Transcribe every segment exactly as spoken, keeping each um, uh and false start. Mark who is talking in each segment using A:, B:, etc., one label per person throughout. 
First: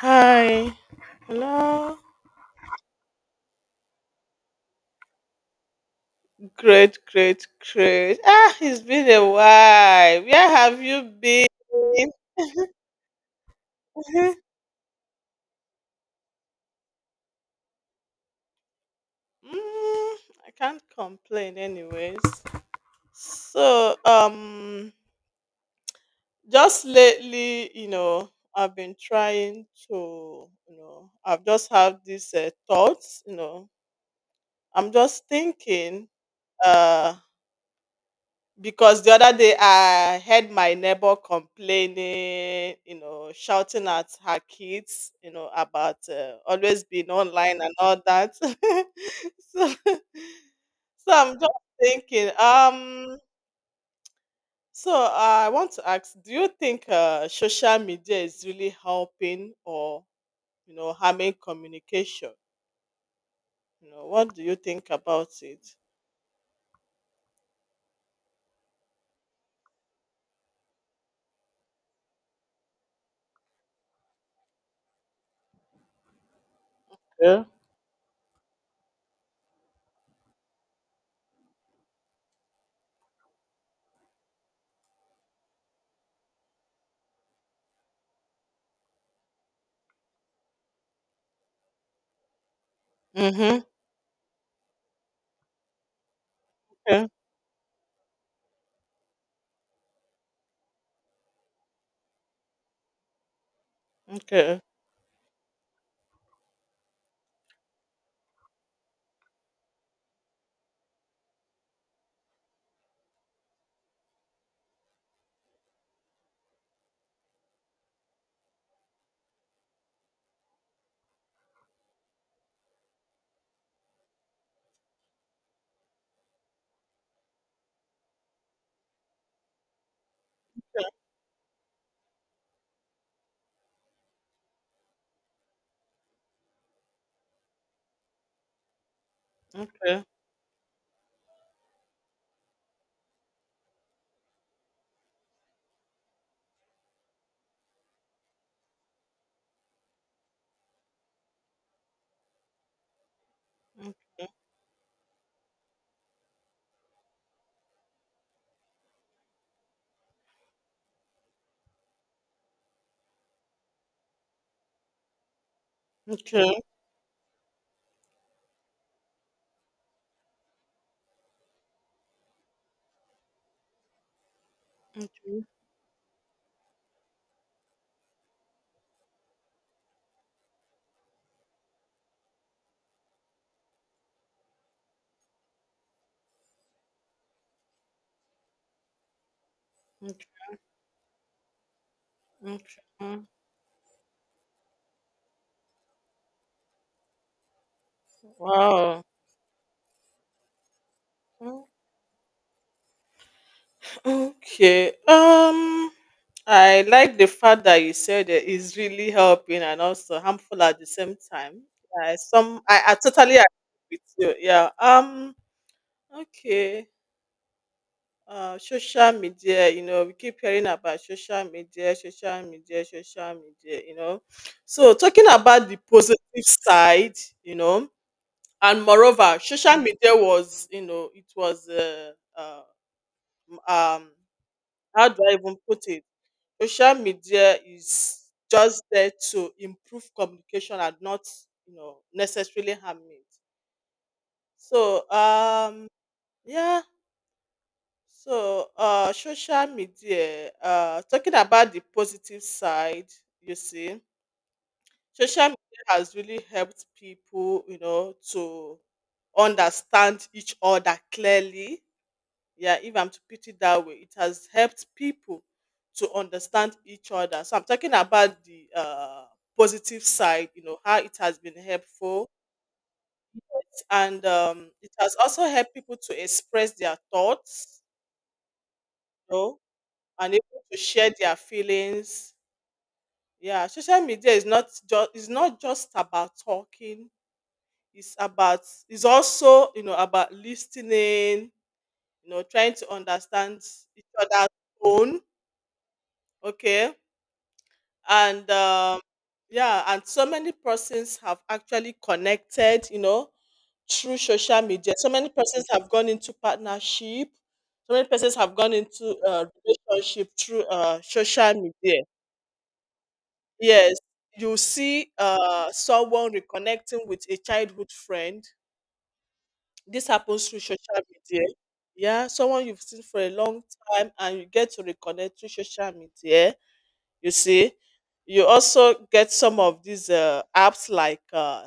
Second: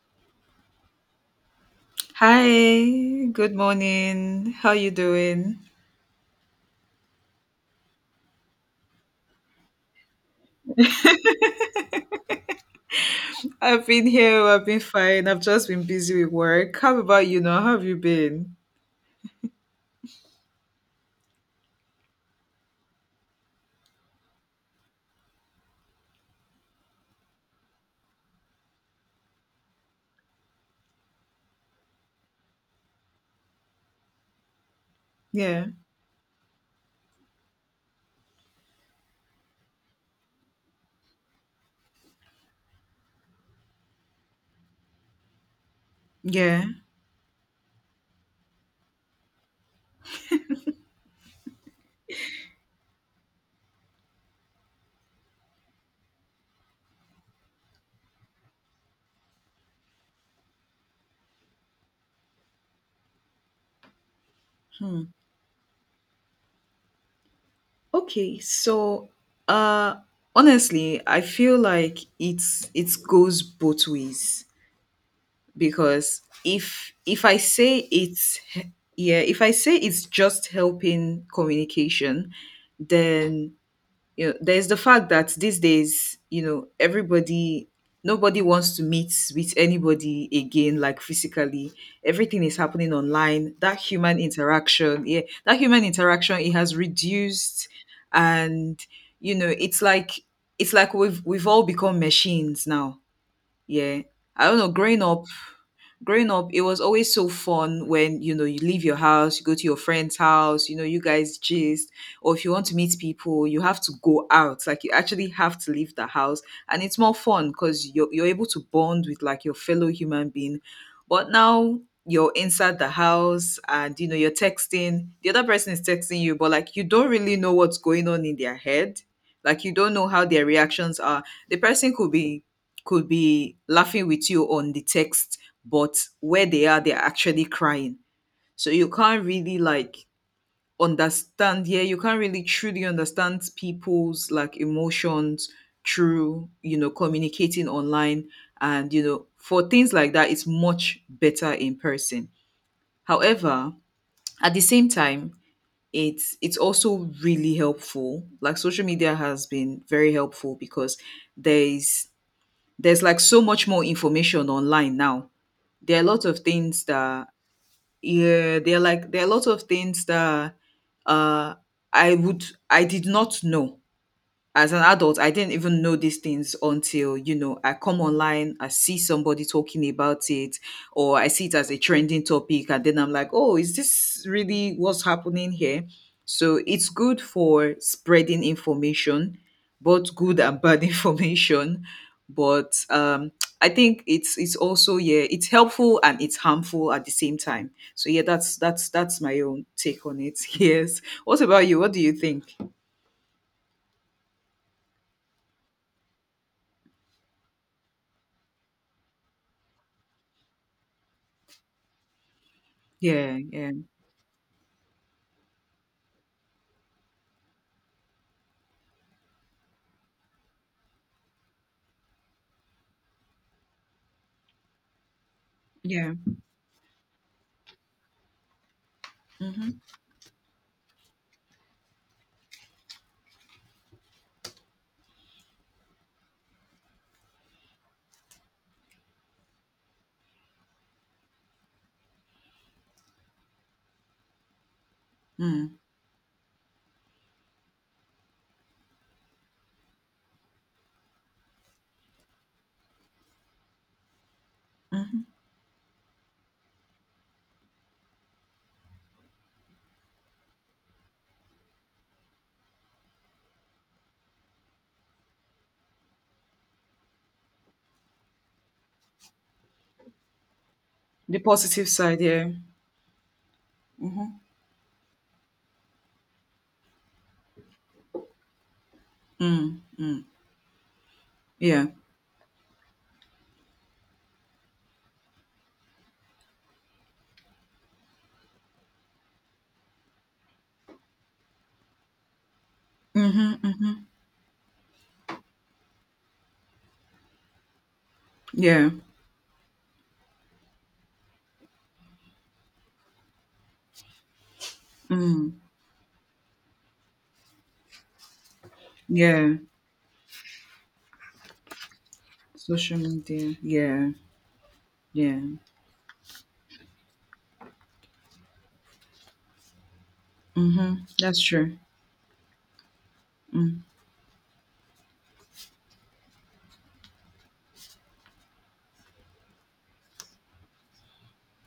A: Hi. Hello.
B: Hi, good morning. How you doing?
A: Great, great, great. Ah, it's been a while. Where have you been?
B: I've been
A: mm,
B: here. I've been fine. I've just been busy with work. How about you now? How have you been?
A: I can't complain, anyways. So, um, just lately, you know, I've been trying to, you know, I've just had these uh, thoughts, you know, I'm just
B: Yeah.
A: thinking. uh. Because the other day I heard my neighbor complaining, you know, shouting at her kids, you know, about uh,
B: Yeah.
A: always being online and all that. so, so I'm just thinking, um, so I want to ask, do you think uh, social media is really helping or, you know, harming communication? You know, what do you think about it?
B: Okay. So, uh honestly, I feel like it's it goes both ways because if if I
A: Yeah.
B: say it's yeah, if I say it's just helping communication, then you know, there's the fact that these days, you know, everybody, nobody wants to meet with anybody again, like physically. Everything is happening online.
A: Mm-hmm.
B: That human interaction, yeah, that human interaction, it has
A: Okay.
B: reduced, and you know, it's like it's like we've we've all become machines now. Yeah, I don't
A: Okay.
B: know. Growing up, growing up it was always so fun when you know you leave your house, you go to your friend's house, you know you guys gist, or if you want to meet people you have to go out, like you actually have to leave the house, and it's more fun because you're, you're able to bond with like your fellow human being. But now you're inside the house and you know you're texting, the other person is texting you, but like you don't really know what's going on in their head, like you don't know how their reactions are. The person could be, could be laughing with you on the text, but where they are, they're actually crying. So you can't really like
A: Okay.
B: understand, yeah, you can't really truly understand people's like emotions through, you know, communicating online. And, you know, for things like that, it's much better in person. However, at the same time, it's it's also really helpful. Like social media has been very helpful because there's there's like so much more information online now. There are a lot of
A: Okay.
B: things that yeah, there are like there are a lot of things that uh I would, I did not know. As an adult I
A: Okay.
B: didn't even know these things until, you know, I come online, I see somebody talking about it, or I see it as a trending topic and then I'm like, oh, is this really what's happening here? So it's good for spreading information, both
A: Okay.
B: good and bad information. But
A: Okay.
B: um I think it's it's also, yeah, it's helpful and it's harmful at the same time. So yeah, that's that's
A: Wow.
B: that's my own take on it. Yes, what about you? What do you think?
A: Okay. Um, I like the fact that you said that it's really helping and also harmful at the same time. I some I, I
B: Yeah,
A: totally agree
B: yeah,
A: with you. Yeah. Um. Okay. Uh, social media. You know, we keep hearing about social media, social media, social media. You know, so talking about the
B: yeah.
A: positive side. You know, and moreover, social
B: Mhm,
A: media was. You know, it was. Uh, uh, um how do I even put it? Social media is just there to improve communication and not you know necessarily harm it. So,
B: mm,
A: um yeah. So uh social media, uh talking about the positive side, you see,
B: mhm.
A: social media has really helped people, you know to understand each other clearly. Yeah, if I'm to put it that way, it has helped people to understand each other. So I'm talking about the uh, positive side, you know how it
B: The
A: has been
B: positive side,
A: helpful.
B: yeah.
A: And
B: Mhm,
A: um, it has also helped people to express their thoughts, you know
B: mm, mm.
A: and able to share their
B: Yeah.
A: feelings. Yeah, social media is not just is not just about talking. It's about it's also you know about listening, you know trying to
B: Mhm,
A: understand
B: mhm.
A: each other's tone. Okay. And
B: Yeah.
A: um, yeah. And so many persons have actually connected, you know through social media. So many
B: Mm,
A: persons have gone into partnership. So many persons have gone into uh,
B: yeah.
A: relationship through uh, social media.
B: Social media.
A: Yes.
B: Yeah.
A: You see,
B: Yeah.
A: uh, someone reconnecting with a childhood friend. This happens through social
B: Mhm. That's
A: media.
B: true.
A: Yeah, someone you've seen for a long
B: Mm.
A: time and you get to reconnect through social media. You see, you also get some of these uh, apps like uh,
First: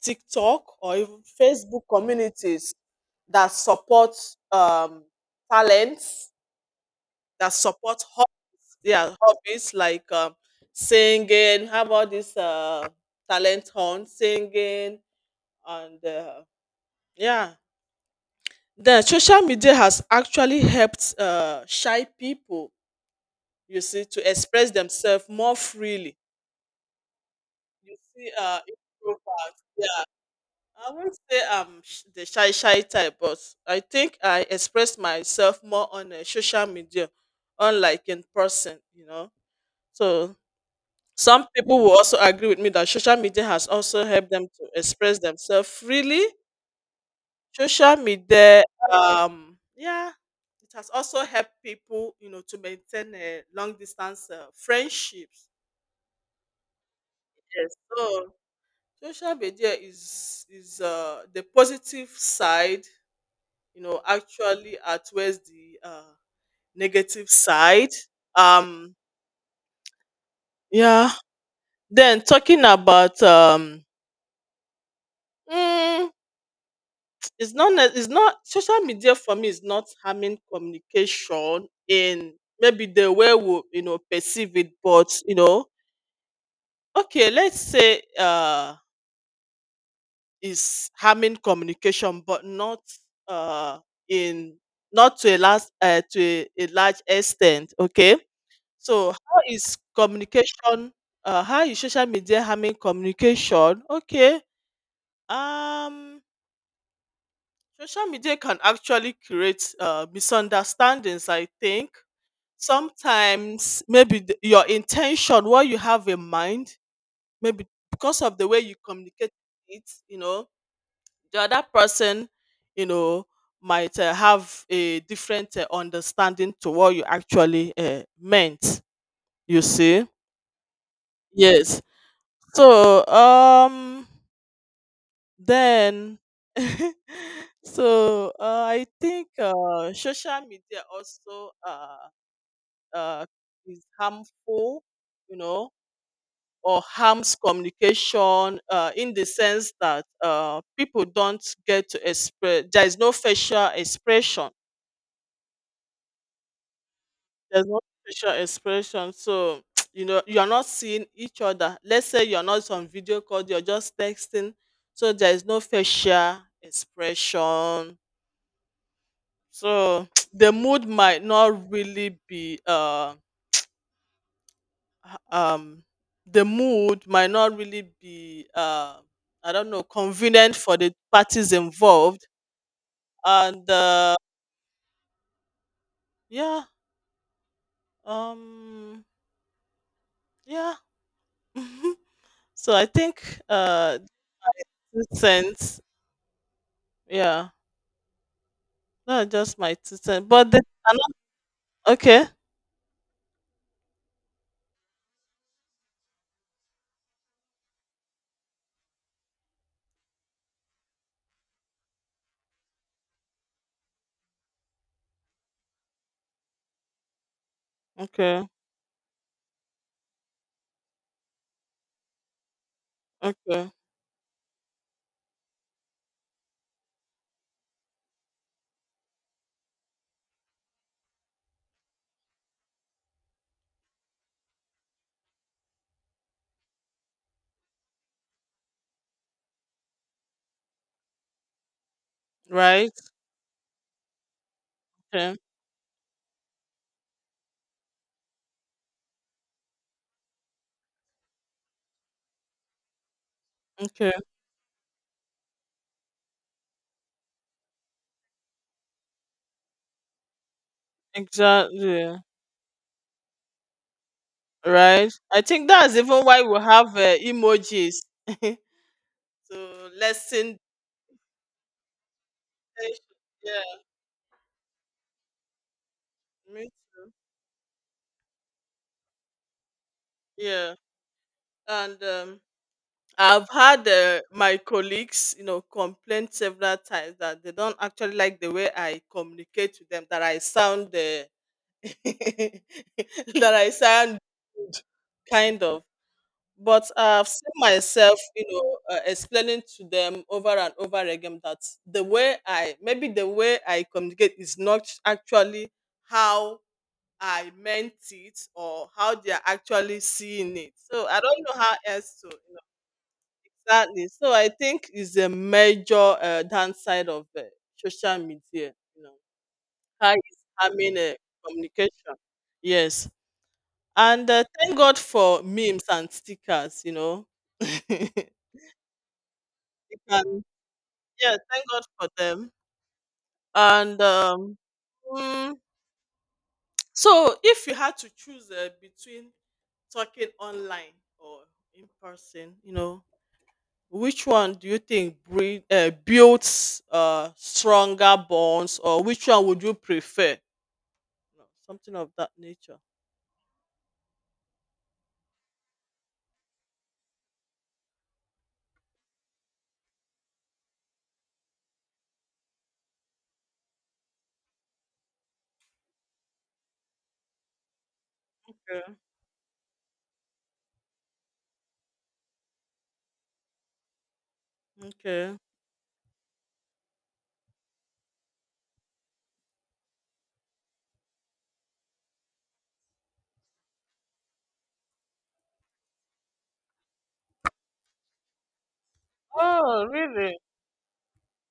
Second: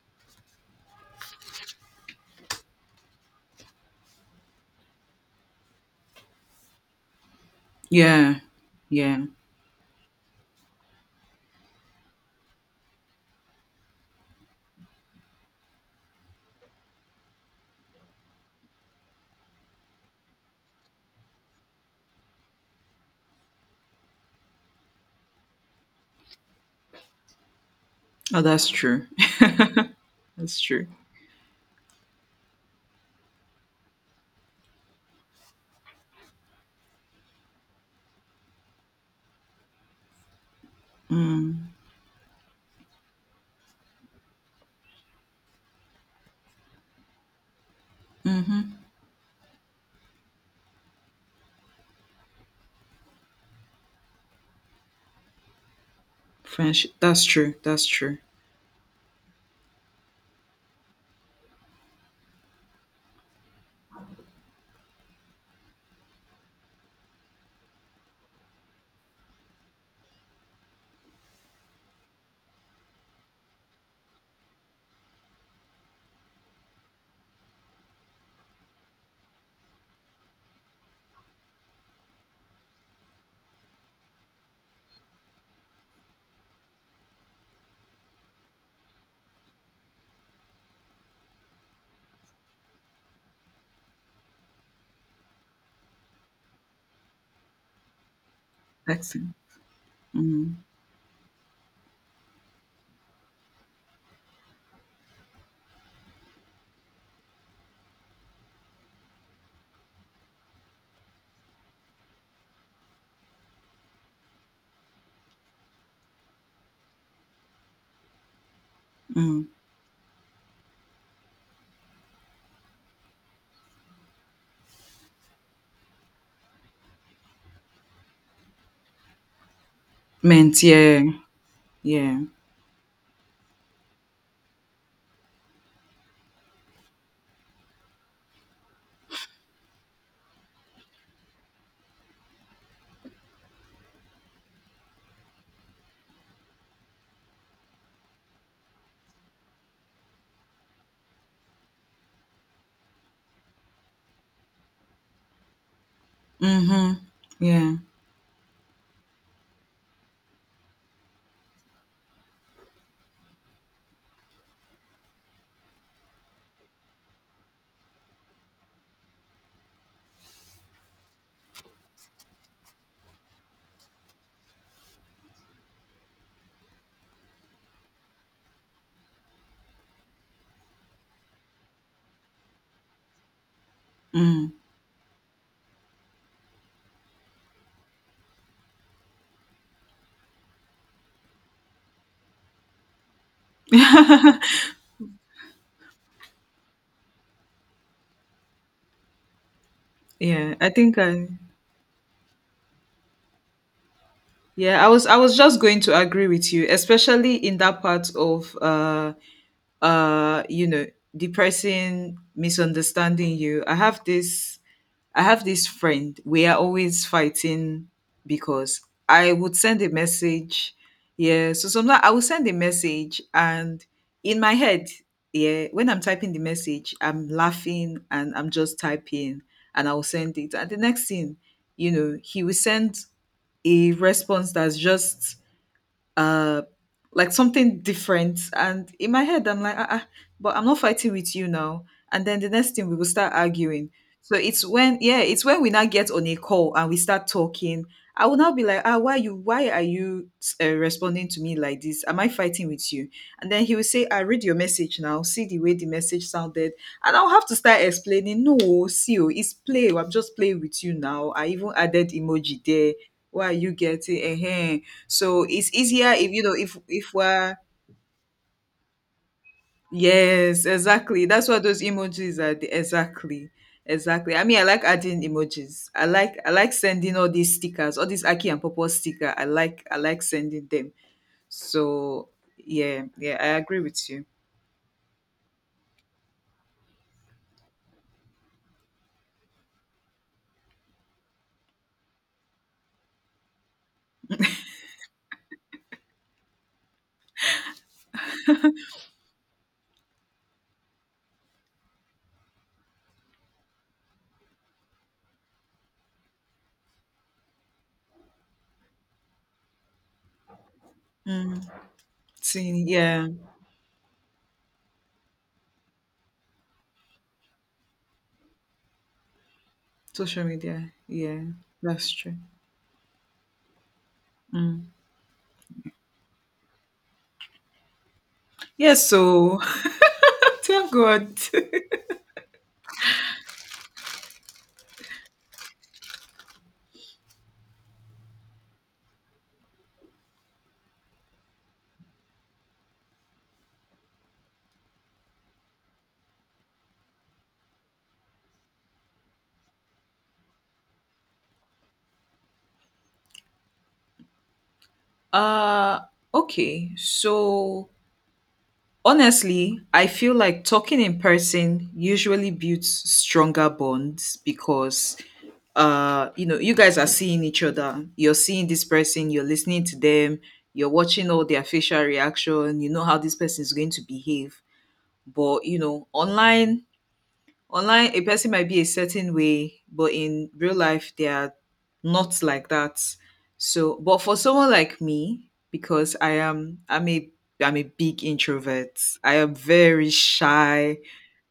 A: TikTok or even Facebook communities that support um, talents, that support
B: Yeah.
A: hobbies. Yeah,
B: Yeah.
A: hobbies like um, singing. How about this uh, talent hunt singing? And uh, yeah, the social media has actually helped uh, shy people, you see, to express themselves more freely. You see,
B: Oh,
A: uh,
B: that's true.
A: introvert. Yeah,
B: That's true.
A: I won't say I'm sh- the shy shy type, but I think I express myself more on uh, social media, unlike in person. You know, so some
B: Mm,
A: people will also agree with me that social media has also helped them to express themselves freely. Social media,
B: mhm.
A: um, yeah, it has also helped people, you know, to maintain a long distance uh, friendships.
B: Friendship. That's true.
A: Yes,
B: That's true.
A: so social media is is uh, the positive side, you know, actually outweighs the uh, negative side. Um, yeah. Then talking about um, mm, it's not ne- it's not social media for me is not harming communication in maybe the way we you know perceive it. But you know, okay, let's say uh is harming communication, but not uh, in, not to a last uh, to a, a large extent. Okay, so
B: Excellent.
A: how is
B: Mm,
A: communication? Uh, how is social media harming communication? Okay, um, social media can actually create uh, misunderstandings. I think sometimes maybe the, your intention, what you have in mind, maybe because of the way you communicate
B: mm.
A: it, you know the other person, you know might uh, have a different uh, understanding to what you actually uh, meant, you see.
B: Meant. Yeah.
A: Yes.
B: Yeah.
A: So um then. So uh, I think uh, social media also, uh, uh, is harmful, you know or harms communication uh, in the sense that uh, people don't get to express, there is no facial expression.
B: Mhm.
A: There's
B: Yeah.
A: no facial expression, so you know you are not seeing each other. Let's say you're not on video call, you're just texting. So there is no facial expression. So the mood might not really be uh h- um the mood might not really be, uh I don't know, convenient for the parties involved. And uh
B: Mm.
A: yeah. um yeah. So I think uh this sense, yeah. No, just my two cents. But
B: Yeah.
A: they
B: I
A: are
B: think I.
A: not. Okay.
B: Yeah, I was I was just going to agree with you, especially in that part of uh uh you know, the person misunderstanding you. I have this I have this friend. We are always fighting
A: Okay.
B: because I would send a message. Yeah, so sometimes I will send a message
A: Okay.
B: and in my head, yeah, when I'm typing the message, I'm laughing and I'm just typing and I'll send it. And the next thing, you know, he will send a response that's just uh like something different, and in my head I'm like, ah, ah, but I'm not fighting with you now. And then the next thing
A: Right.
B: we will start arguing. So it's when, yeah,
A: Okay.
B: it's when we now get on a call and we start talking, I will now be like, ah, why you why are you uh, responding to me like this? Am I fighting with you? And then he will say,
A: Okay.
B: I read your message, now see the way the message sounded. And I'll have to start explaining, no, see, oh, it's play, oh, I'm just playing with you now, I even added
A: Exactly.
B: emoji there, why are you getting eh? Eh?"
A: Right. I
B: So
A: think
B: it's
A: that's
B: easier
A: even
B: if
A: why
B: you know
A: we
B: if
A: have
B: if
A: uh,
B: we're
A: emojis. So lessen.
B: yes, exactly. That's what those emojis are. the- Exactly.
A: Yeah.
B: Exactly. I mean, I like adding emojis. I like I
A: Me
B: like
A: too.
B: sending all these stickers, all these Aki and Popo sticker. I like I like sending
A: Yeah.
B: them.
A: And
B: So
A: um,
B: yeah, yeah, I
A: I've
B: agree
A: had
B: with
A: uh,
B: you.
A: my colleagues, you know, complain several times that they don't actually like the way I communicate to them. That I sound. Uh, that I sound. Rude, kind of. But I've seen myself, you know, uh, explaining to them over and over again that the way I, maybe the way I communicate is not actually how I meant it or how they are actually seeing it. So I don't
B: Mm.
A: know how else to, you know,
B: See, yeah.
A: exactly. So I think is a major uh, downside of uh, social media, you know, how it's
B: Social media.
A: harming uh,
B: Yeah, that's
A: communication.
B: true.
A: Yes. And uh, thank
B: Mm.
A: God for memes and stickers, you know.
B: Yeah, so
A: They can,
B: thank God.
A: yeah, thank God for them. And um mm, so if you had to choose uh, between talking online or in person, you know which one do you think breed, uh, builds uh, stronger bonds, or which one would you prefer, you know, something of that nature?
B: Uh okay. So honestly, I feel like talking in person usually builds stronger bonds because uh you know you guys are seeing each other, you're seeing this
A: Okay,
B: person, you're listening to them, you're watching all their facial reaction, you know how this person is going to behave.
A: okay.
B: But you know online, online a person might be a certain way, but in real life, they are not like that. So, but for someone like me, because I am, I'm a, I'm a big introvert. I am
A: Oh
B: very
A: really?
B: shy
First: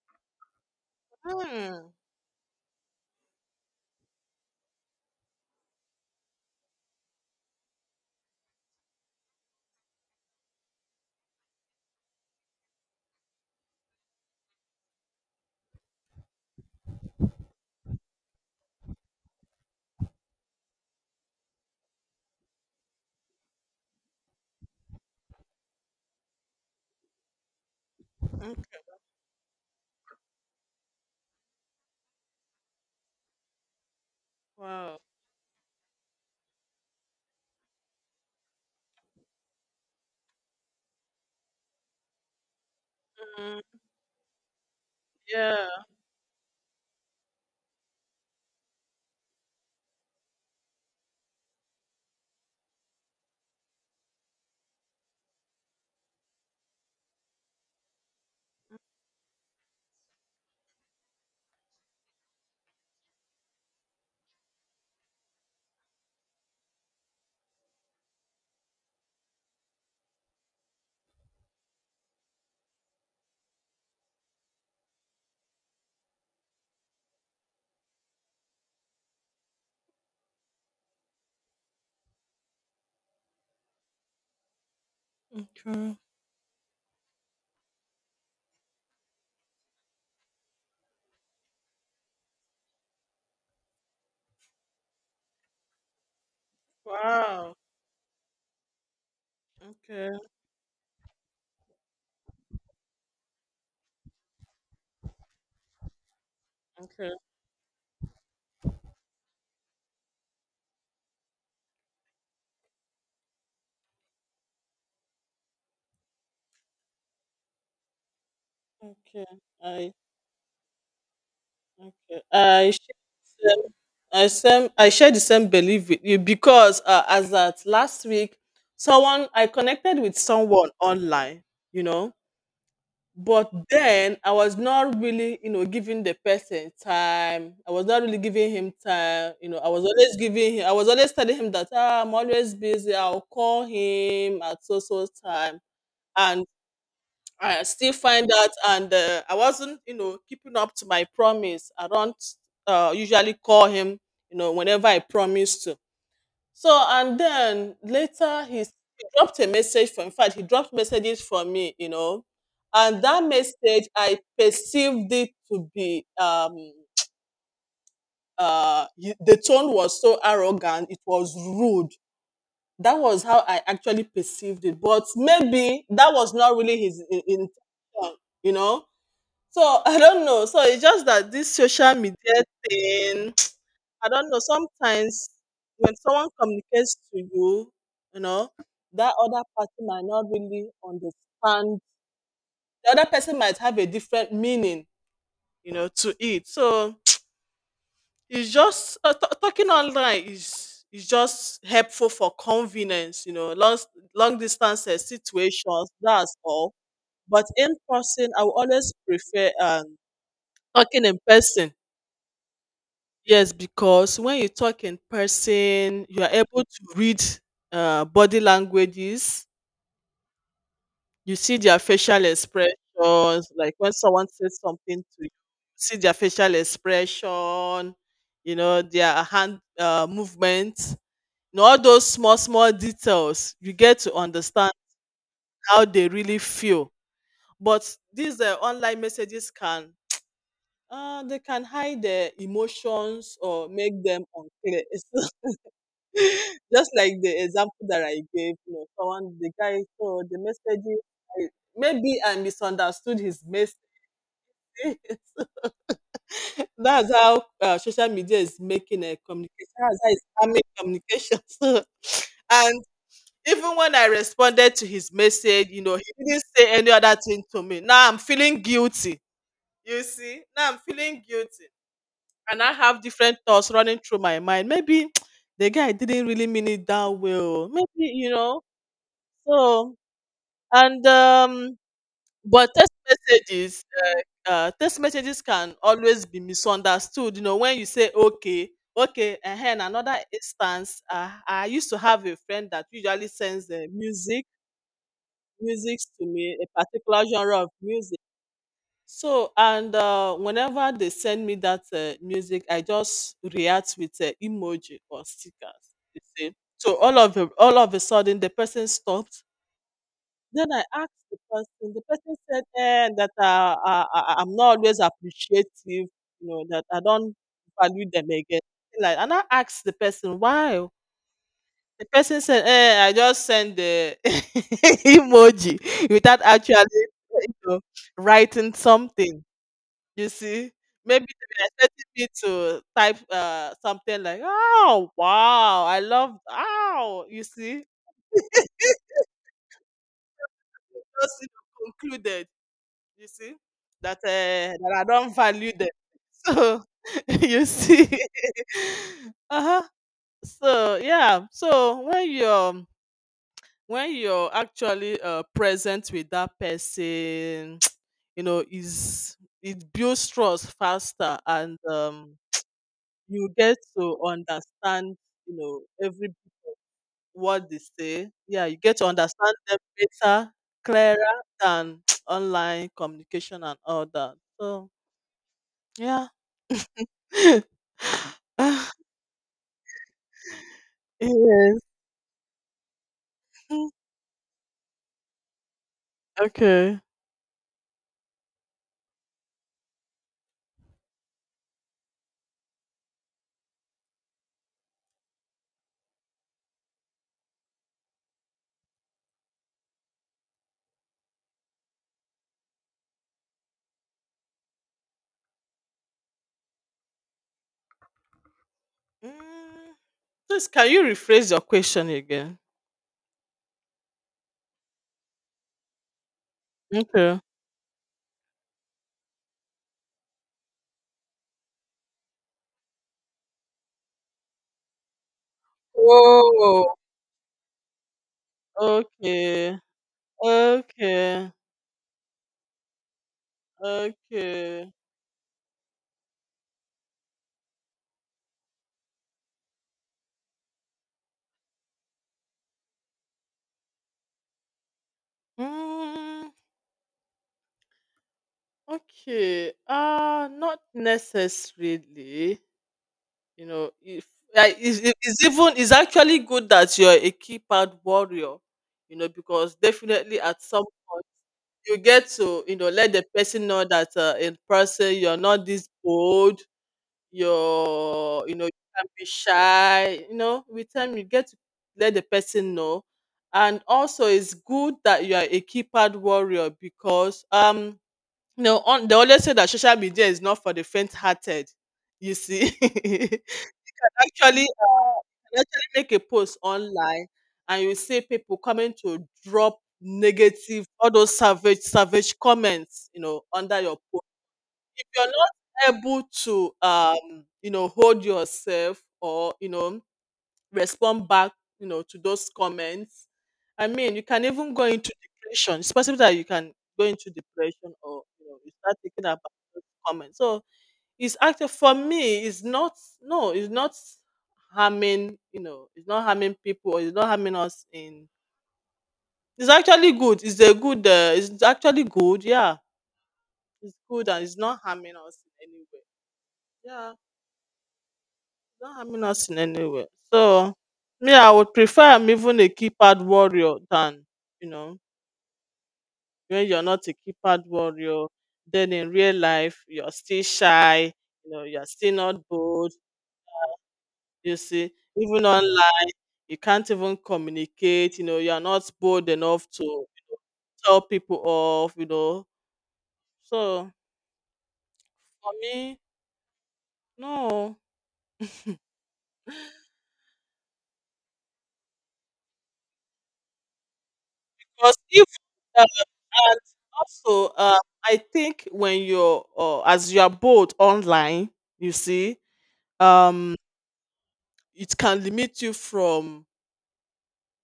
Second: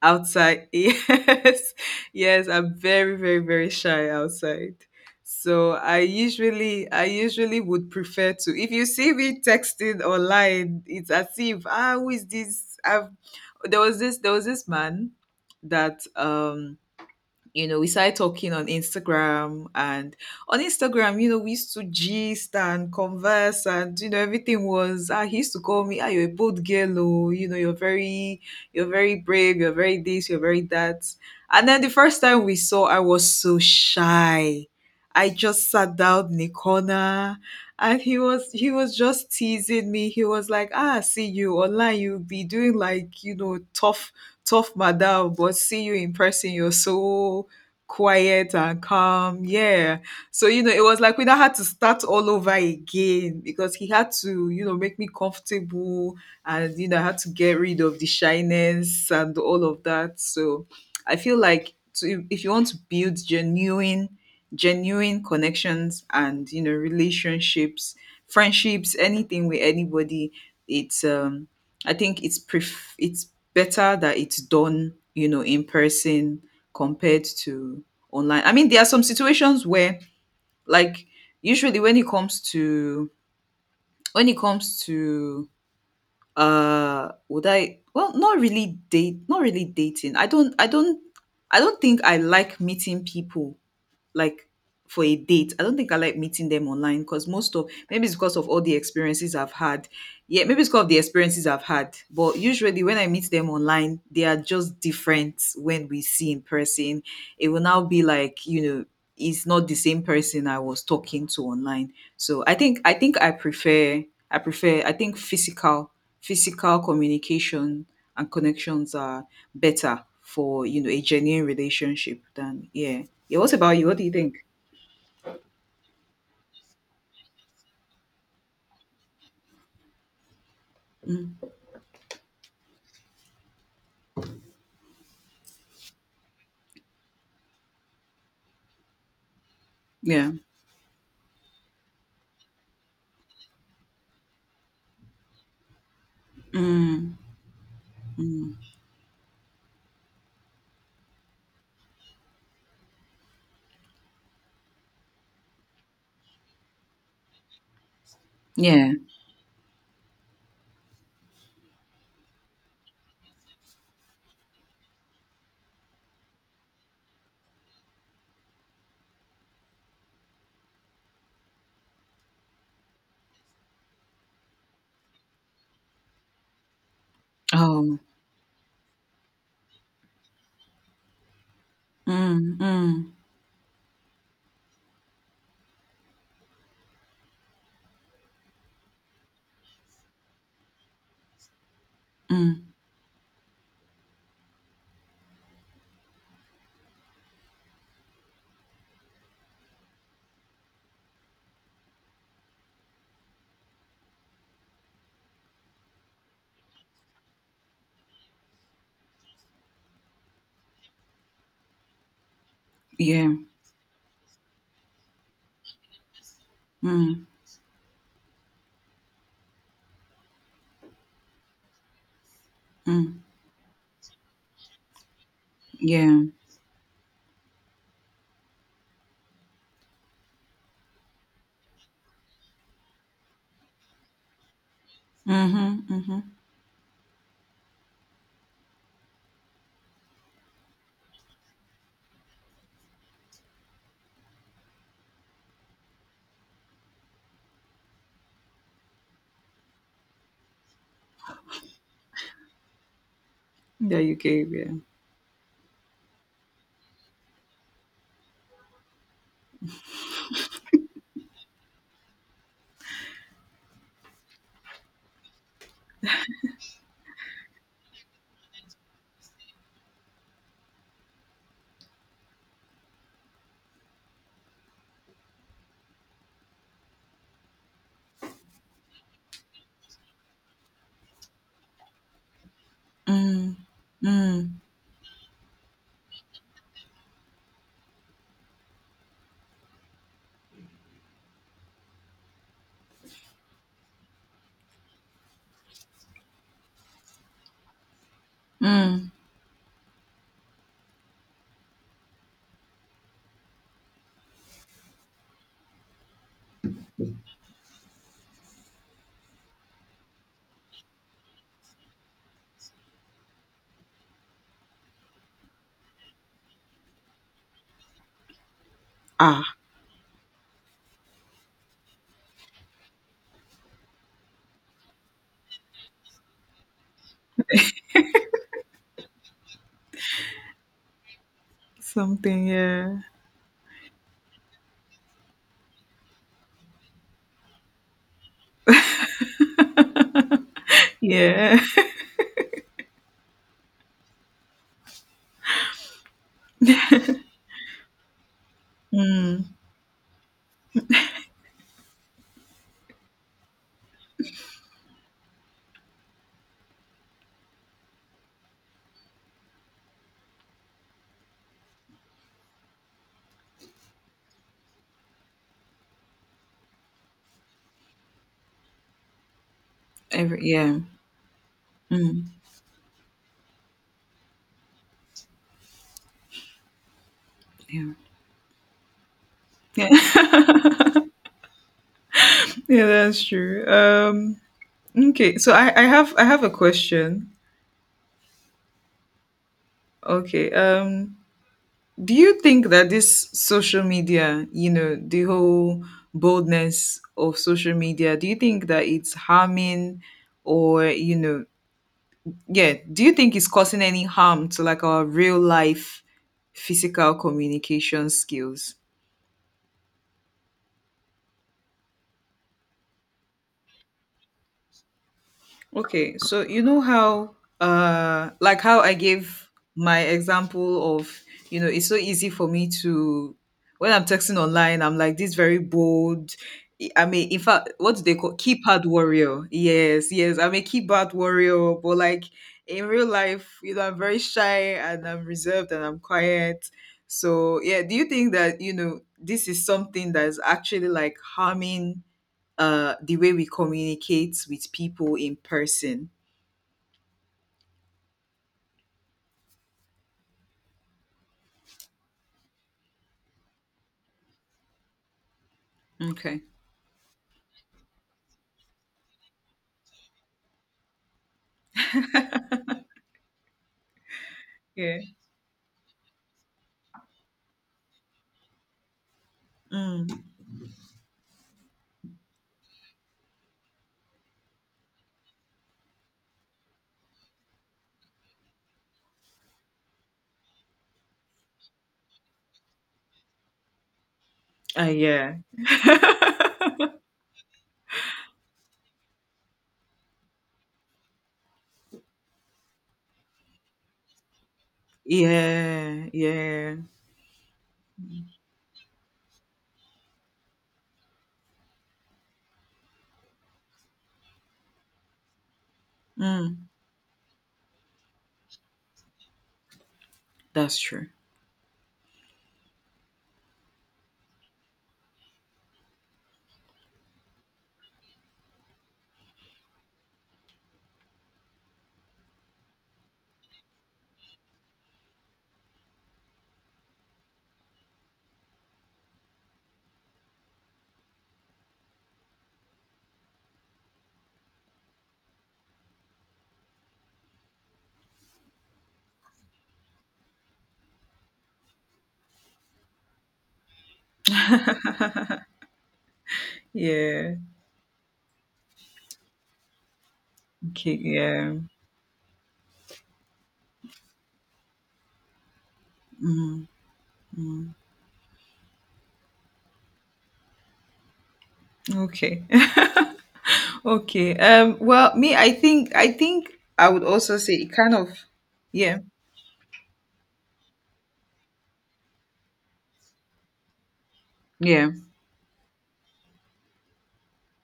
B: outside. Yes,
A: Hmm.
B: yes, I'm very, very, very shy outside. So I usually, I usually would prefer to. If you see me texting online, it's as if, ah, who is this? I've there was this there was this man that um you know we started talking on Instagram, and on Instagram, you know, we used to gist and converse and you know everything was, ah, he used to call me, ah, you're a bold girl, oh, you know you're very,
A: Okay.
B: you're very brave, you're very this, you're very that. And then the first time we saw, I was so shy.
A: Wow.
B: I just sat down in a corner, and he was he was just teasing me. He was like, ah, see you online you'll be doing like, you know,
A: Mm,
B: tough tough madam, but see
A: yeah.
B: you in person, you're so quiet and calm. Yeah. So you know it was like we now had to start all over again because he had to, you know, make me comfortable, and you know I had to get rid of the shyness and all of that. So I feel like to, if you want to build genuine genuine connections and you know relationships, friendships, anything with anybody, it's um I think it's pref- it's better that it's done, you know, in person compared to online. I mean, there are some situations where, like, usually when it comes to, when it comes to
A: Okay.
B: uh would I, well, not really date, not really dating. I don't i don't I don't think I like meeting people like for a date. I don't think I like meeting them online because
A: Wow.
B: most of, maybe it's because of all the experiences I've had.
A: Okay.
B: Yeah, maybe it's because of the experiences I've had. But usually when I meet them online, they are just different when we see in person.
A: Okay.
B: It will now be like, you know, it's not the same person I was talking to online. So I think I think I prefer, I prefer I think physical, physical communication and connections are
A: Okay. I.
B: better for, you know, a genuine relationship
A: Okay.
B: than,
A: I share
B: yeah. Yeah, what
A: the-
B: about you? What do you
A: I
B: think?
A: same I share the same belief with you because uh, as at last week, someone I connected with someone online, you know, but then I was not really, you know, giving the person time. I was not really giving him time, you know. I was always
B: Yeah.
A: giving him. I was always telling him that ah, I'm always busy. I'll call him at so so time.
B: Mm,
A: I still find out,
B: mm.
A: and uh, I wasn't, you know, keeping up to my promise. I don't uh, usually call him, you know, whenever I promise to. So, and then later he, s-
B: Yeah.
A: he dropped a message for, in fact, he dropped messages for me, you know, and that message, I perceived it to be, um, uh, y- the tone was so arrogant, it was rude. That was how I actually perceived it, but maybe that was not really his in-
B: Oh.
A: intention, you know So I don't know. So it's just that this social media
B: Mm, mm,
A: thing. I don't know. Sometimes when someone communicates to you, you know, that other person might not really understand.
B: mm.
A: The other person might have a different meaning, you know, to it. So it's just uh, t- talking online is is just helpful for convenience, you know, long long distances situations. That's all. But in person, I will always prefer um, talking in person.
B: Yeah.
A: Yes, because when you talk in person, you are able to read
B: Mm,
A: uh, body languages. You see their facial
B: mm.
A: expressions, like when someone says something to you, see their
B: Yeah.
A: facial expression, you know, their hand uh, movements, you know, all those small, small details. You get to understand how
B: Mm-hmm.
A: they
B: Mm-hmm.
A: really feel. But these uh, online messages can, uh, they can hide their emotions or make them unclear. Just like the example that I gave, you know, someone, the guy, so the messaging, I- maybe I misunderstood his message.
B: That you gave, yeah.
A: That's how uh, social media is making a communication. That's how it's harming communication. So, and even when I responded to his message, you know, he didn't say any other thing to me. Now I'm feeling guilty. You see, now I'm feeling guilty. And I have different thoughts running through my mind. Maybe the guy didn't really mean it that well. Maybe, you know, So, and um, but text
B: Mm,
A: messages,
B: mm,
A: uh, text messages can always be misunderstood. You know, when you say okay, okay, and in another instance, uh, I used to have a friend that usually sends uh, music, music to me, a particular genre of music.
B: mm.
A: So and uh, whenever they send me that uh, music, I just react with uh, emoji or stickers. You see. So all of a, all of a sudden, the person stopped. Then I asked the person, the person said, eh, that uh, I, I, I'm not always appreciative, you know, that I don't value them again. Like, and I
B: Ah.
A: asked the person, why? The person said, eh, I just send the emoji without actually you know, writing something. You see? Maybe they were expecting me
B: Something,
A: to
B: yeah.
A: type uh, something like, oh, wow, I love, wow, you see? Just you
B: Yeah.
A: know, concluded. You see? That, uh, that I don't value them. So, you see?
B: Mm.
A: Uh-huh. So, yeah. So, when you're um, when you're actually uh, present with that person, you know, is it builds trust faster and um, you get to understand, you know, every what they say. Yeah, you get to understand them
B: Every,
A: better,
B: yeah.
A: clearer than
B: Mm.
A: online communication and all that. So, yeah.
B: Yeah.
A: Ah,
B: Yeah.
A: yes.
B: Yeah, that's true.
A: Mm.
B: Um okay, so I, I have I have a
A: Okay.
B: question. Okay. Um do you think that this social media, you know, the whole boldness of social media, do you think that it's harming, or you know, yeah, do you think it's causing any harm to like our real life physical communication skills?
A: Mm. Please, can you rephrase your question again?
B: Okay, so you know how,
A: Okay.
B: uh, like how I gave my example of, you know, it's so easy for me to, when I'm texting online, I'm like this, very bold.
A: Whoa.
B: I mean, in fact, what do they call, keypad warrior?
A: Okay.
B: Yes, yes, I'm a keypad
A: Okay.
B: warrior, but like in real life, you know, I'm very shy
A: Okay.
B: and I'm reserved and I'm quiet. So yeah, do you think that, you know, this is something that's actually like harming uh, the way we communicate with people in person.
A: Mm, okay. Uh not necessarily. You know, if like, it's, it's even it's actually
B: Okay.
A: good that you're a keypad warrior. You know, because definitely at some point you get to, you know, let the person know that, uh, in
B: Yeah.
A: person you're not this bold, you're you know, you can be
B: Mm.
A: shy. You know, with time you get to let the person know. And also it's good that you are a keypad warrior because um you know, on, they always say that social media is not for the faint hearted, you see. Actually,
B: Uh,
A: uh,
B: yeah.
A: you can actually make a post online and you see people coming to drop negative, all those savage, savage comments, you know, under your post. If you're not
B: Yeah.
A: able to,
B: Yeah.
A: um, you know, hold yourself, or you know, respond back, you know, to those comments, I mean, you can even go into depression. It's possible that you
B: Mm.
A: can go into depression, or you know, you start thinking about those comments. So
B: That's true.
A: it's actually, for me, it's not no, it's not harming. You know, it's not harming people or it's not harming us in It's actually good. It's a good uh, it's actually good, yeah. It's good and it's not harming us in any way. Yeah, it's not harming us in any way. So me, I would prefer I'm even a keypad warrior than, you know, when you're not a keypad warrior, then in real life you're still shy, you know, you're still not bold, you see. Even online you can't even
B: Yeah.
A: communicate, you know, you're not bold enough to
B: Okay.
A: tell people
B: Yeah.
A: off, you know. So for me,
B: Mm, mm.
A: no.
B: Okay. Okay. Um.
A: Because
B: Well,
A: if
B: me, I
A: uh,
B: think, I think
A: and
B: I would also
A: also
B: say it
A: uh,
B: kind of.
A: I think
B: Yeah.
A: when you're uh, as you are bold online, you see, um,
B: Yeah.
A: it can limit you from.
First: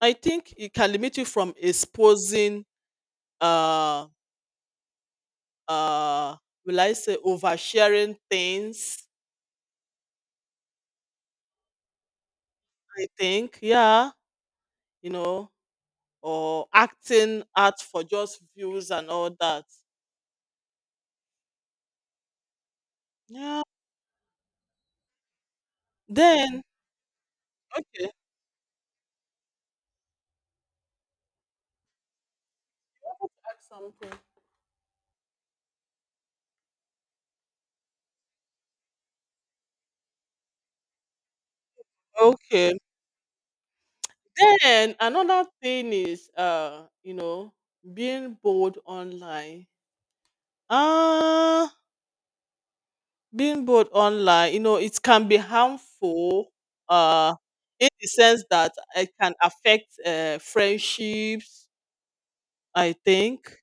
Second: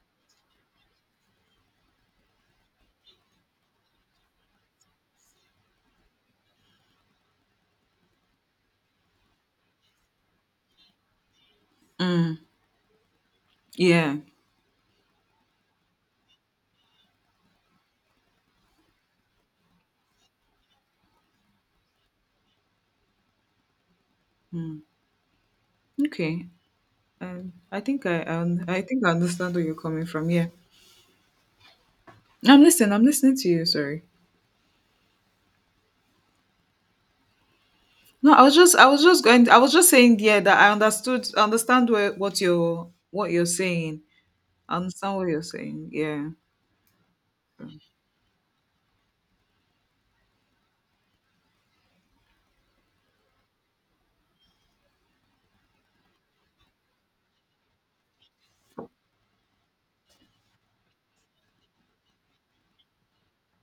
A: I think it can limit you from exposing. Uh, uh, will I say oversharing things?
B: Mm.
A: I think, yeah,
B: Yeah.
A: you know, or acting out for just views and all that. Yeah.
B: Mm. Okay.
A: Then
B: Um. I think
A: okay.
B: I, I, un- I think I understand where you're coming from. Yeah. I'm listening. I'm listening to you.
A: Ask
B: Sorry.
A: something.
B: No, I was just, I was just going. I was just saying, yeah, that I understood, understand where, what
A: Okay.
B: you're, what you're saying. I
A: Then
B: understand what you're
A: another
B: saying.
A: thing is,
B: Yeah.
A: uh, you know, being bold online. Ah, being bold online, you know, it can be harmful uh in the sense that it can affect uh friendships, I think.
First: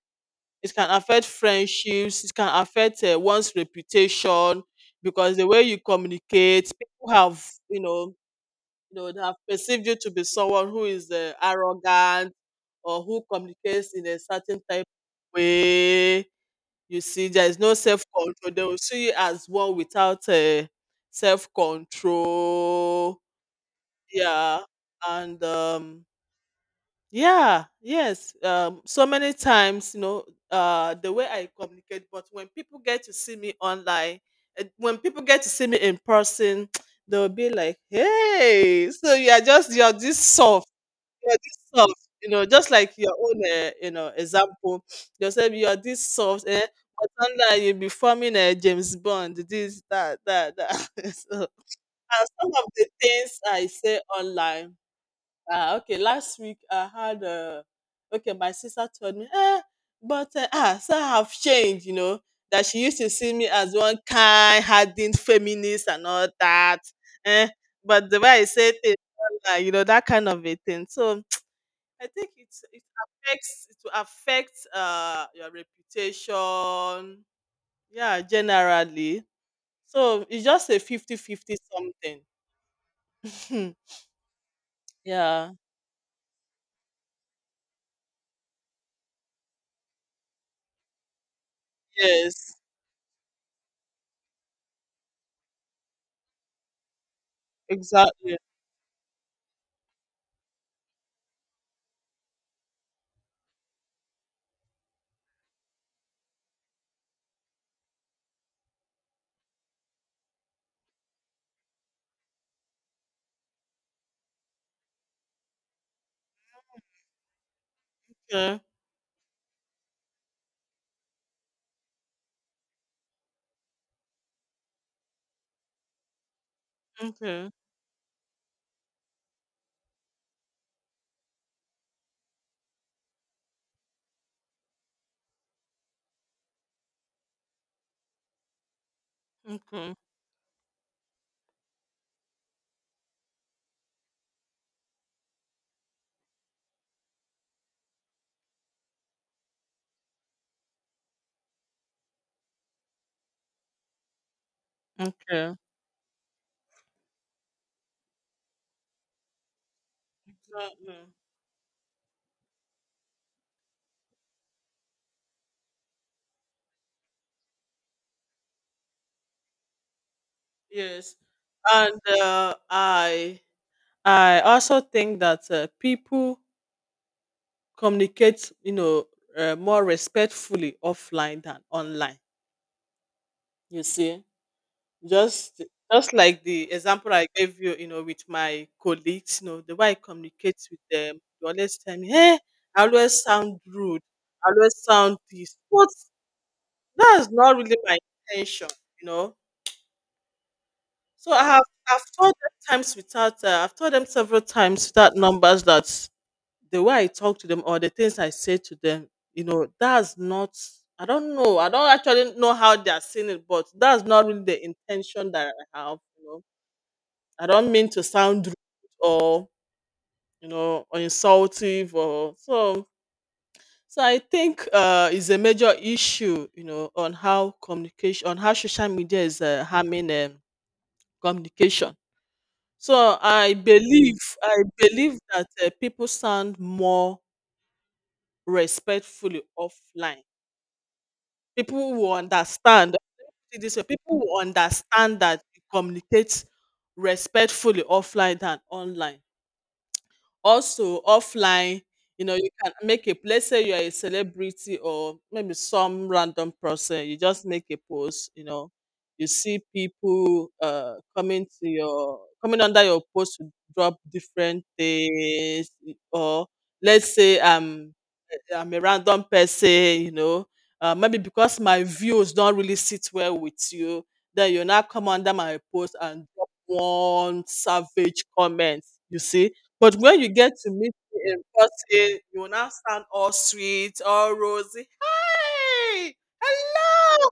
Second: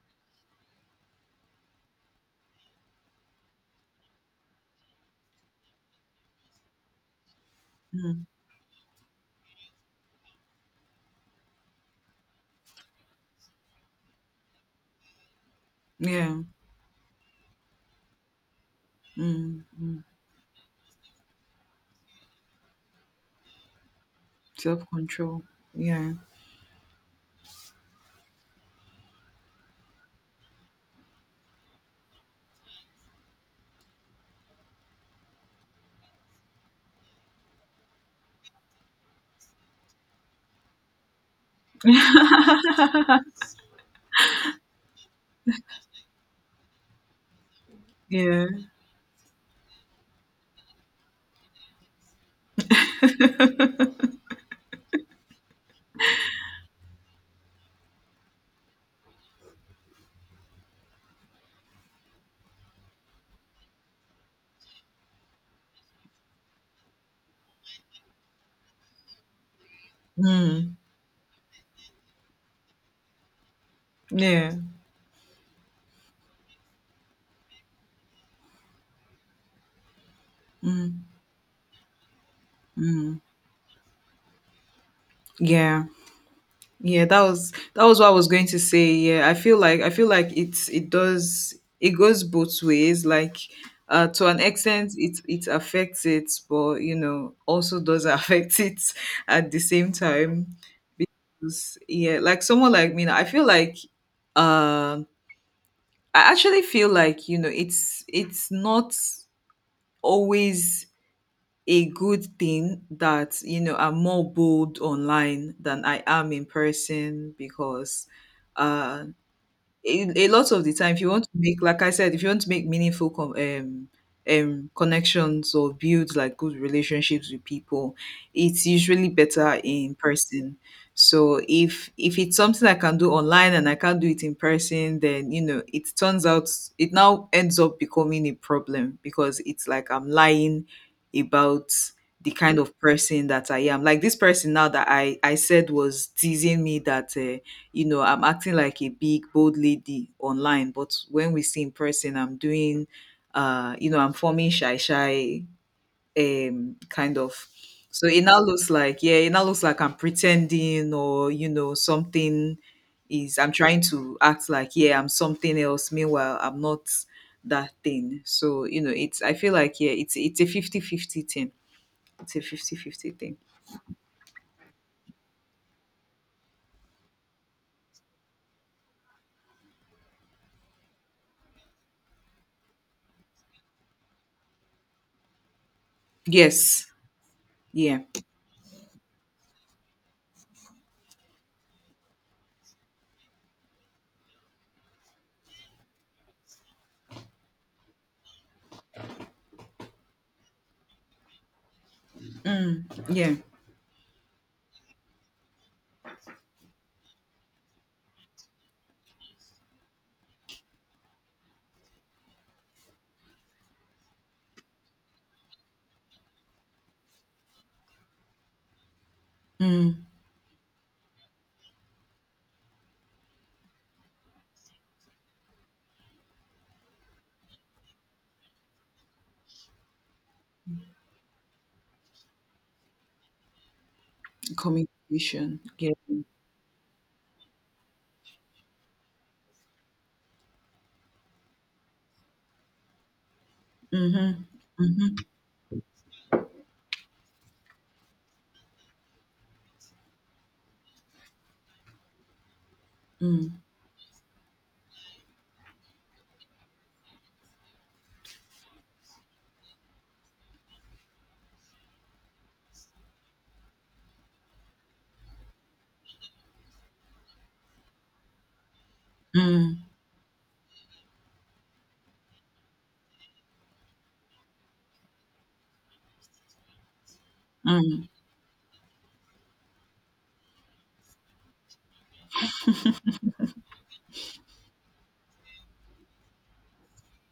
A: It can affect friendships, it can affect uh, one's reputation, because the way you communicate, people have, you know,
B: Mm.
A: you know, they have perceived you to be someone who is, uh, arrogant or who communicates in a certain type of way.
B: Yeah.
A: You see, there is no self control. They will see you as
B: Mm.
A: one
B: Mm.
A: without, uh, self control. Yeah,
B: Self
A: and
B: control.
A: um,
B: Yeah.
A: yeah, yes. Um, so many times, you know, uh, the way I communicate, but when people get to see me online, eh, when people get to see me in person, they'll be like, "Hey, so you are just you're this soft, you're this soft." You know, just like your own, uh, you know, example. You say you're this soft, eh? But online, you'll be forming
B: Yeah.
A: a James Bond, this, that, that, that. So, and some of the things I say online. Ah, okay. Last week I had uh okay, my sister told me, eh, but uh, ah, so I have changed, you know, that she used to see me as one kind, hardened feminist and all that. Eh, but the way I said it, uh, you know, that kind of a
B: Mm.
A: thing. So I think it's it affects it will affect
B: Yeah.
A: uh your reputation, yeah, generally. So it's just a
B: Mm.
A: fifty fifty something.
B: Mm.
A: Yeah.
B: Yeah. Yeah, that was that was what I was going to say. Yeah, I feel like I feel like it's it does, it goes both
A: Yes,
B: ways. Like, uh, to an extent, it it affects it, but you know also does
A: exactly.
B: affect it at the same time. 'Cause, Yeah, like someone like me, I feel like um I actually feel like you know it's it's not always a good thing that you know I'm more bold online than I am in person. Because.
A: Yeah.
B: Uh, a, a lot of the time, if you want to make, like I said, if you want to make meaningful com- um um connections or build like good relationships with
A: Okay,
B: people, it's usually better in person. So if if it's something I can do online and I can't do it in person, then you know it turns out it now ends up becoming a problem because it's like
A: okay,
B: I'm lying about the kind of person that I am. Like this person now that i i said was teasing me that uh, you know, I'm acting like a big, bold lady online, but when we see in person, I'm doing, uh, you know, I'm forming shy, shy,
A: okay.
B: um, kind of. So it now looks like, yeah, it now looks like I'm pretending
A: Mm-mm.
B: or, you know, something is, I'm trying to act like, yeah, I'm something else. Meanwhile, I'm not that thing. So, you know, it's, I feel like, yeah, it's, it's a fifty
A: Yes.
B: fifty thing.
A: And
B: It's a
A: uh,
B: fifty fifty thing.
A: I I also think that uh, people communicate, you know, uh, more respectfully offline than online. You see, just just like the
B: Yes.
A: example I gave you, you
B: Yeah.
A: know, with my colleagues, you know, the way I communicate with them, they always tell me, "Hey, I always sound rude, I always sound this," but that's not really my intention, you know. So I have I've told them
B: Mm,
A: times
B: yeah.
A: without uh, I've told them several times without numbers that the way I talk to them or the things I say to them, you know, that's not I don't know. I don't actually know how they are seeing it, but that's not really the intention that I have, you know. I don't mean to sound rude, or
B: Mm,
A: you know, or insultive or so. So I think uh is a major issue, you know, on how communication on how social media is, uh, harming, um, communication. So I believe I believe that,
B: communication.
A: uh,
B: Yeah.
A: people sound more respectfully offline. People will understand. See This way, people will
B: Mhm. Mhm.
A: understand that you communicate respectfully offline than online. Also offline, you know, you can make a, let's
B: Mm.
A: say you are a celebrity or maybe some random person, you just make a post, you know, you see people uh coming to your coming under your post to drop different things, or let's say, um I'm a random person,
B: Mm.
A: you know, uh, maybe because my views don't really sit well with you, then you now come under my post and drop one
B: Mm.
A: savage comment, you see. But when you get to meet me in person, you will now sound all sweet, all rosy. "Hi, hello,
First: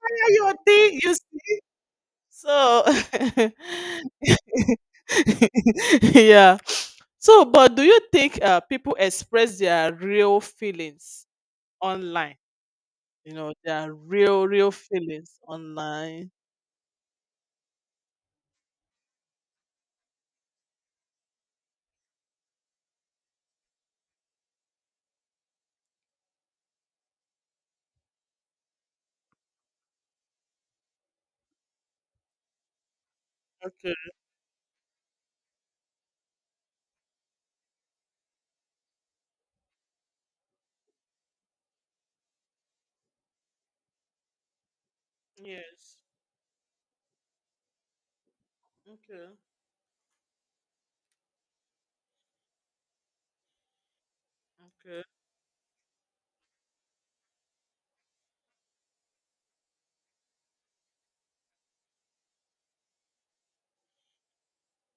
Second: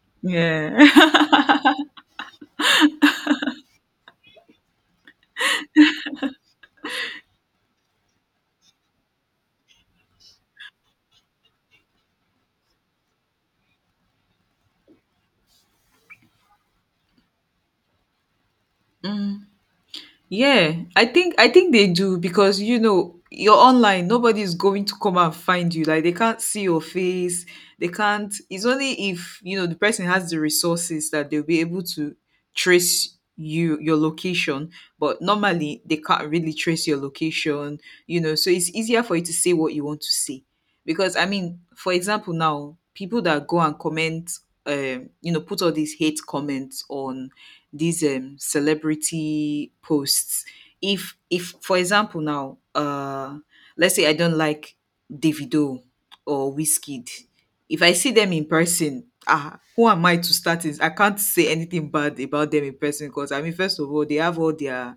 A: how are you
B: Yeah.
A: doing?" You see, so yeah. So, but do you think, uh, people express their real feelings online? You know, there are real, real feelings online.
B: Yeah, I think I think they do because you know you're online. Nobody's going to come and find you. Like they can't see your face. They can't. It's only if you know the person has the resources that they'll be able to trace you
A: Okay.
B: your location. But normally they can't really trace your location. You know, so it's easier for you to say what you want to say. Because I mean, for example, now people that go and comment, um, you know, put all these
A: Yes.
B: hate comments on these um
A: Okay.
B: celebrity posts, if if for example now uh let's say I don't like
A: Okay.
B: Davido or Wizkid, if I see them in person, ah, who am I to start is I can't say anything bad about them in person, because I mean, first of all, they have all their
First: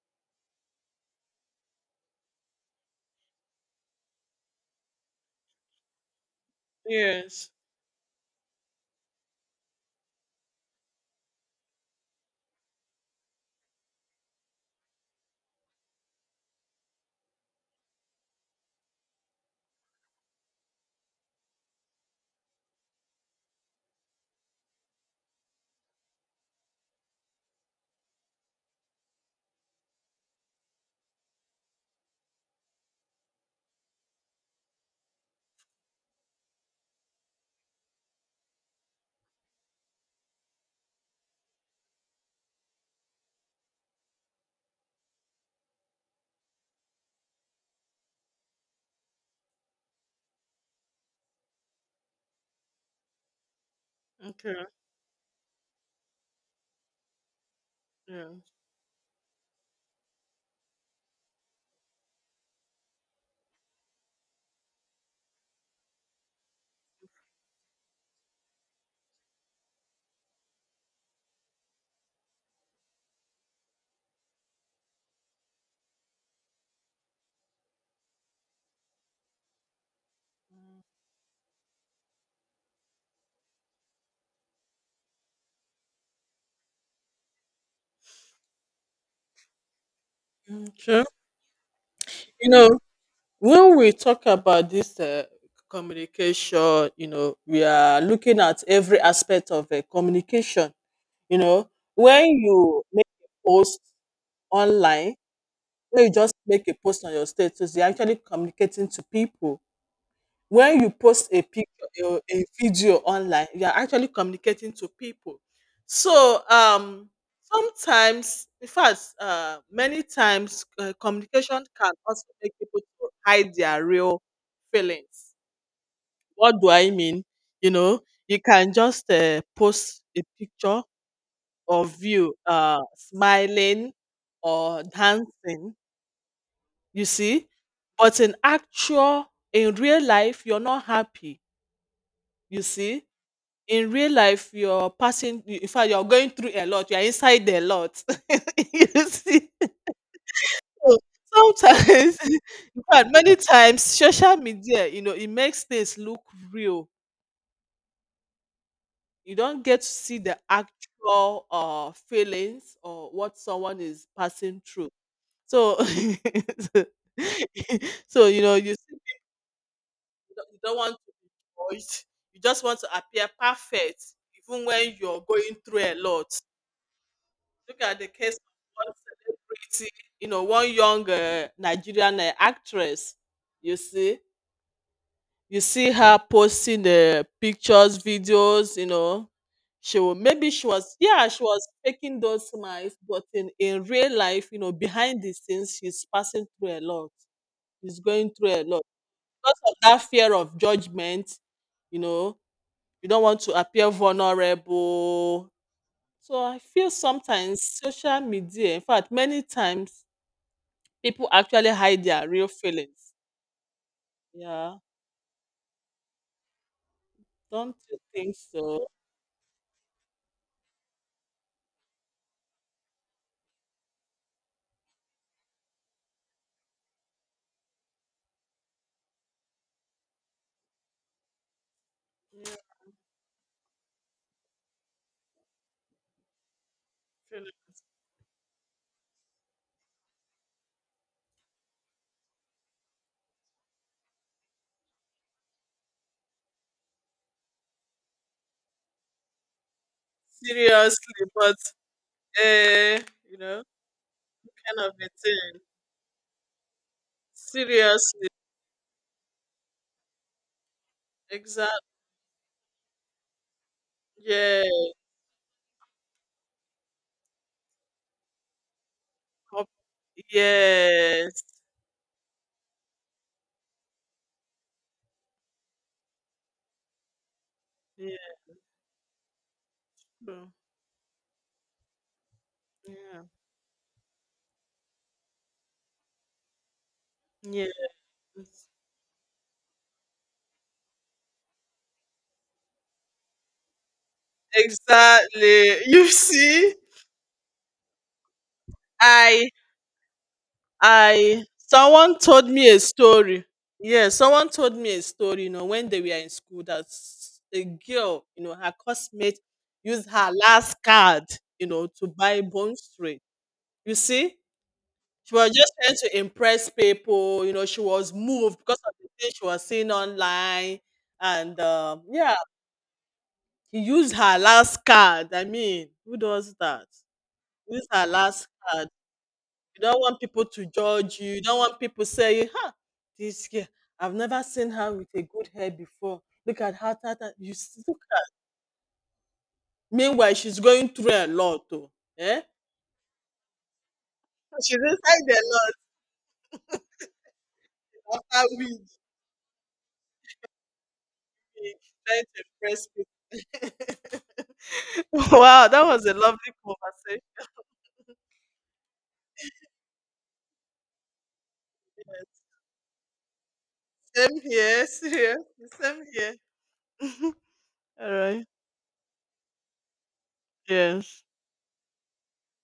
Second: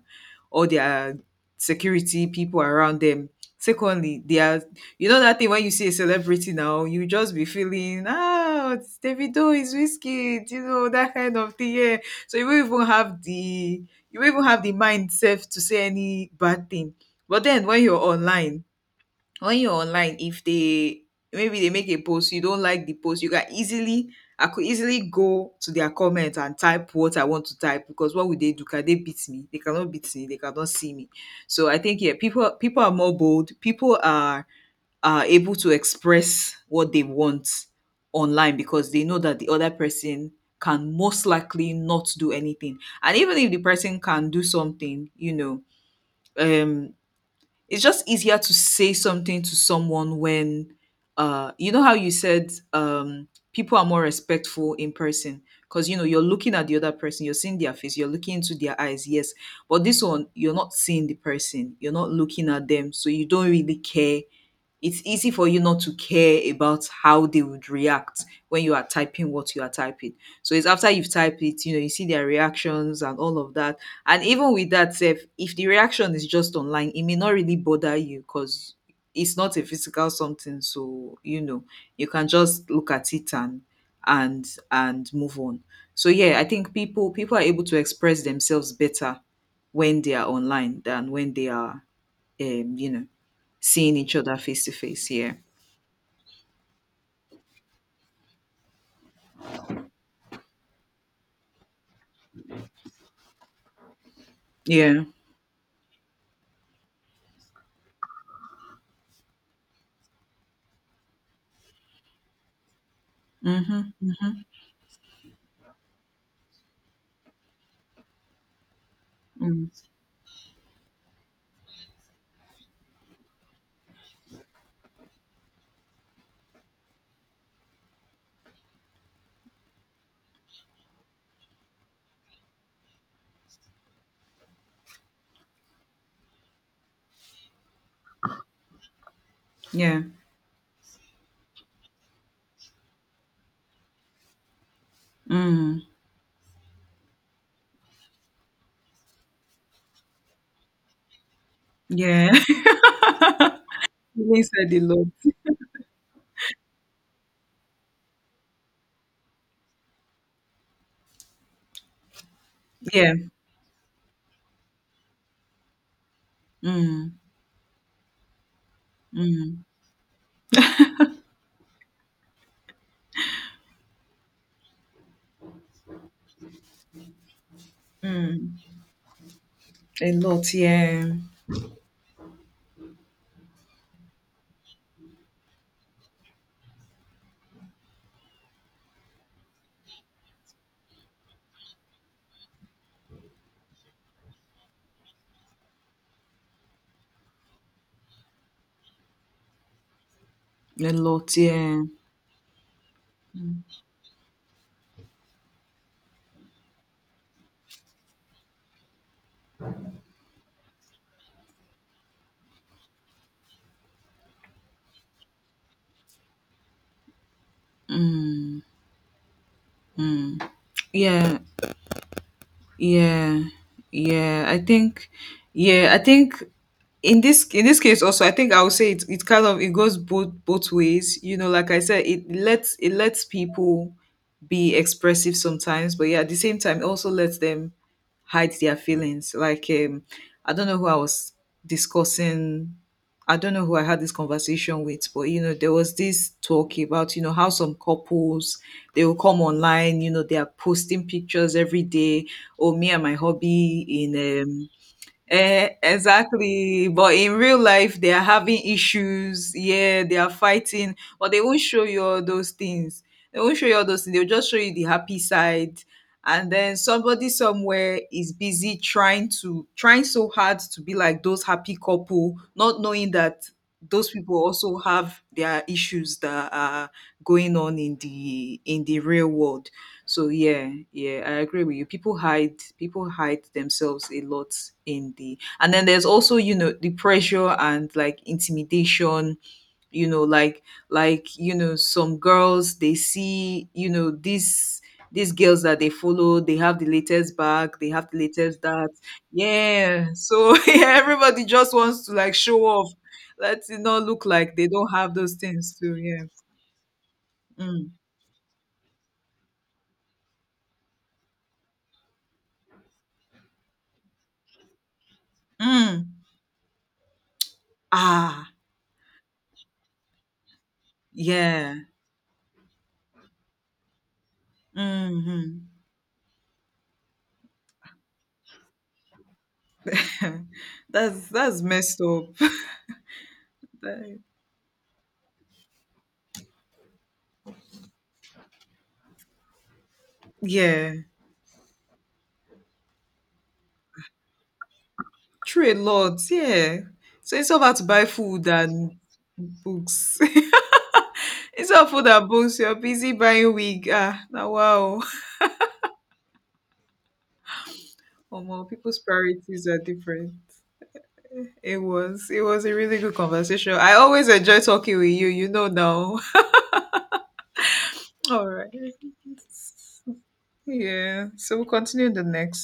B: all their security people around them. Secondly, they are, you know, that thing when you see a celebrity now you just be
A: Yes.
B: feeling, ah, it's Davido, is Whiskey, you know, that kind of thing, yeah. So you won't even have the you won't even have the mind self to say any bad thing. But then when you're online, when you're online, if they maybe they make a post, you don't like the post, you can easily I could easily go to their comment and type what I want to type. Because what would they do? Can they beat me? They cannot beat me. They cannot see me. So I think, yeah, people people are more bold. People are are able to express what they want online because they know that the other person can most likely not do anything. And even if the person can do something, you know um it's just easier to say something to someone when, uh you know how you said, um people are more
A: Okay.
B: respectful in person, because you know you're looking at the other person, you're seeing their face, you're
A: Yeah.
B: looking into their eyes. Yes. But this one, you're not seeing the person, you're not looking at them, so you don't really care. It's easy for you not to care about how they would react when you are typing what you are typing. So it's after you've typed it, you know you see their reactions and all of that. And even with that sef, if the reaction is just online, it may not really bother you because it's not a physical something, so you know you can just look at it and and and move on. So yeah, I think people people are able to express themselves better when they are online
A: Okay.
B: than when they are,
A: You know,
B: um you know
A: when we
B: seeing each
A: talk
B: other face
A: about
B: to
A: this,
B: face.
A: uh,
B: Yeah.
A: communication, you know, we are looking at every aspect of, uh, communication. You know, when you make a post
B: Yeah.
A: online, when you just make a post on your status, you're actually communicating to people. When you post a picture or a video online, you are
B: Mm-hmm,
A: actually
B: mm-hmm,
A: communicating to people. So um sometimes, in fact, uh,
B: mm.
A: many times, uh, communication can also make people to hide their real feelings. What do I mean? You know, you can just, uh, post a picture of you, uh, smiling or dancing, you see, but in actual, in
B: Yeah.
A: real life, you're not happy. You see, in real life you're passing, in
B: Mm.
A: fact, you're going through a lot, you're inside a lot. You see. So sometimes
B: Yeah.
A: in fact, many times, social
B: Inside the
A: media, you
B: lot.
A: know, it makes things look real. You don't get to see the actual uh feelings or
B: Yeah.
A: what someone is passing through. So so
B: Mm.
A: so, you know, you see,
B: Mm.
A: you don't, you don't want to be judged, you just want to appear perfect even when you're going through a lot. Look at the case of
B: Mm.
A: one celebrity,
B: A
A: you know,
B: lot,
A: one
B: yeah.
A: young, uh, Nigerian, uh, actress. You see, you see her posting the pictures, videos. You know, she will, maybe she was, yeah, she was faking those smiles, but in in real life, you know, behind the scenes, she's passing through a lot. She's going through a lot because of that fear of
B: A lot,
A: judgment.
B: yeah.
A: You know, you don't want to appear vulnerable. So I feel sometimes social media, in fact, many times, people actually hide their real feelings. Yeah, don't you think so?
B: Yeah. Yeah, yeah. I think, yeah, I think in this in this case also, I think I would say it, it kind of, it goes both both ways. You know, like I said, it
A: Yeah,
B: lets it lets people be expressive sometimes, but yeah, at the same time, it also lets
A: kind.
B: them hide their feelings. Like, um, I don't know who I was discussing. I don't know who I had this conversation with. But you know, there was this talk about, you know, how some couples, they will come online, you know, they are posting
A: Seriously,
B: pictures
A: but
B: every day. Oh, me
A: uh,
B: and my
A: you know,
B: hobby in um
A: kind of a thing.
B: eh, exactly. But in real life, they are
A: Seriously,
B: having issues. Yeah, they are fighting, but they won't show
A: exactly.
B: you all those things. They won't show you all those things. They'll just show
A: Yeah.
B: you the happy side. And then somebody somewhere is busy trying to
A: Cop-
B: trying so hard to be like those
A: yes,
B: happy couple, not knowing that those people also have their issues that are going on in
A: yeah.
B: the in the real world. So
A: Mm.
B: yeah, yeah, I agree with you. People hide people
A: Yeah,
B: hide themselves a lot. In the And then there's also, you know, the pressure and like
A: yes.
B: intimidation, you know, like like, you know, some girls, they see, you know, these these girls that
A: Exactly.
B: they
A: You
B: follow, they
A: see,
B: have the latest bag, they have the latest that.
A: I
B: Yeah. So yeah, everybody
A: I
B: just wants to
A: someone
B: like
A: told
B: show
A: me a
B: off.
A: story.
B: Let it not
A: Yeah,
B: look
A: someone
B: like they
A: told
B: don't
A: me a
B: have those
A: story, you know,
B: things
A: when
B: too.
A: they were
B: Yeah.
A: in school that s- a
B: Mm.
A: girl, you know, her classmate used her last card, you know, to buy Bone Street. You see? She was just trying
B: Mm.
A: to impress people. You know, she was
B: Ah,
A: moved because of the things she was seeing online. And
B: yeah.
A: um, yeah, he used her last card. I
B: Mhm.
A: mean, who does that? Use her last card. You don't want people to judge
B: That's
A: you. You don't
B: that's
A: want
B: messed
A: people
B: up.
A: saying, "Huh, this girl, I've
B: That-
A: never seen her with a good hair before. Look at how that, you s- look at-" Meanwhile, she's going
B: yeah,
A: through a lot, though. Eh? So she's inside the
B: true a
A: lot.
B: lot. Yeah. So instead of how to buy food
A: After we
B: and books,
A: we
B: instead of food
A: Trying
B: and
A: to
B: books, you're
A: impress people.
B: busy buying wig. Ah, now wow.
A: Wow, that was a lovely conversation.
B: Omo, people's priorities are different. It was it was a really good conversation. I always
A: Same
B: enjoy
A: here,
B: talking with you.
A: serious.
B: You know
A: Same
B: now.
A: here. All right.
B: All right.
A: Yes.
B: Yeah. So we'll continue in the next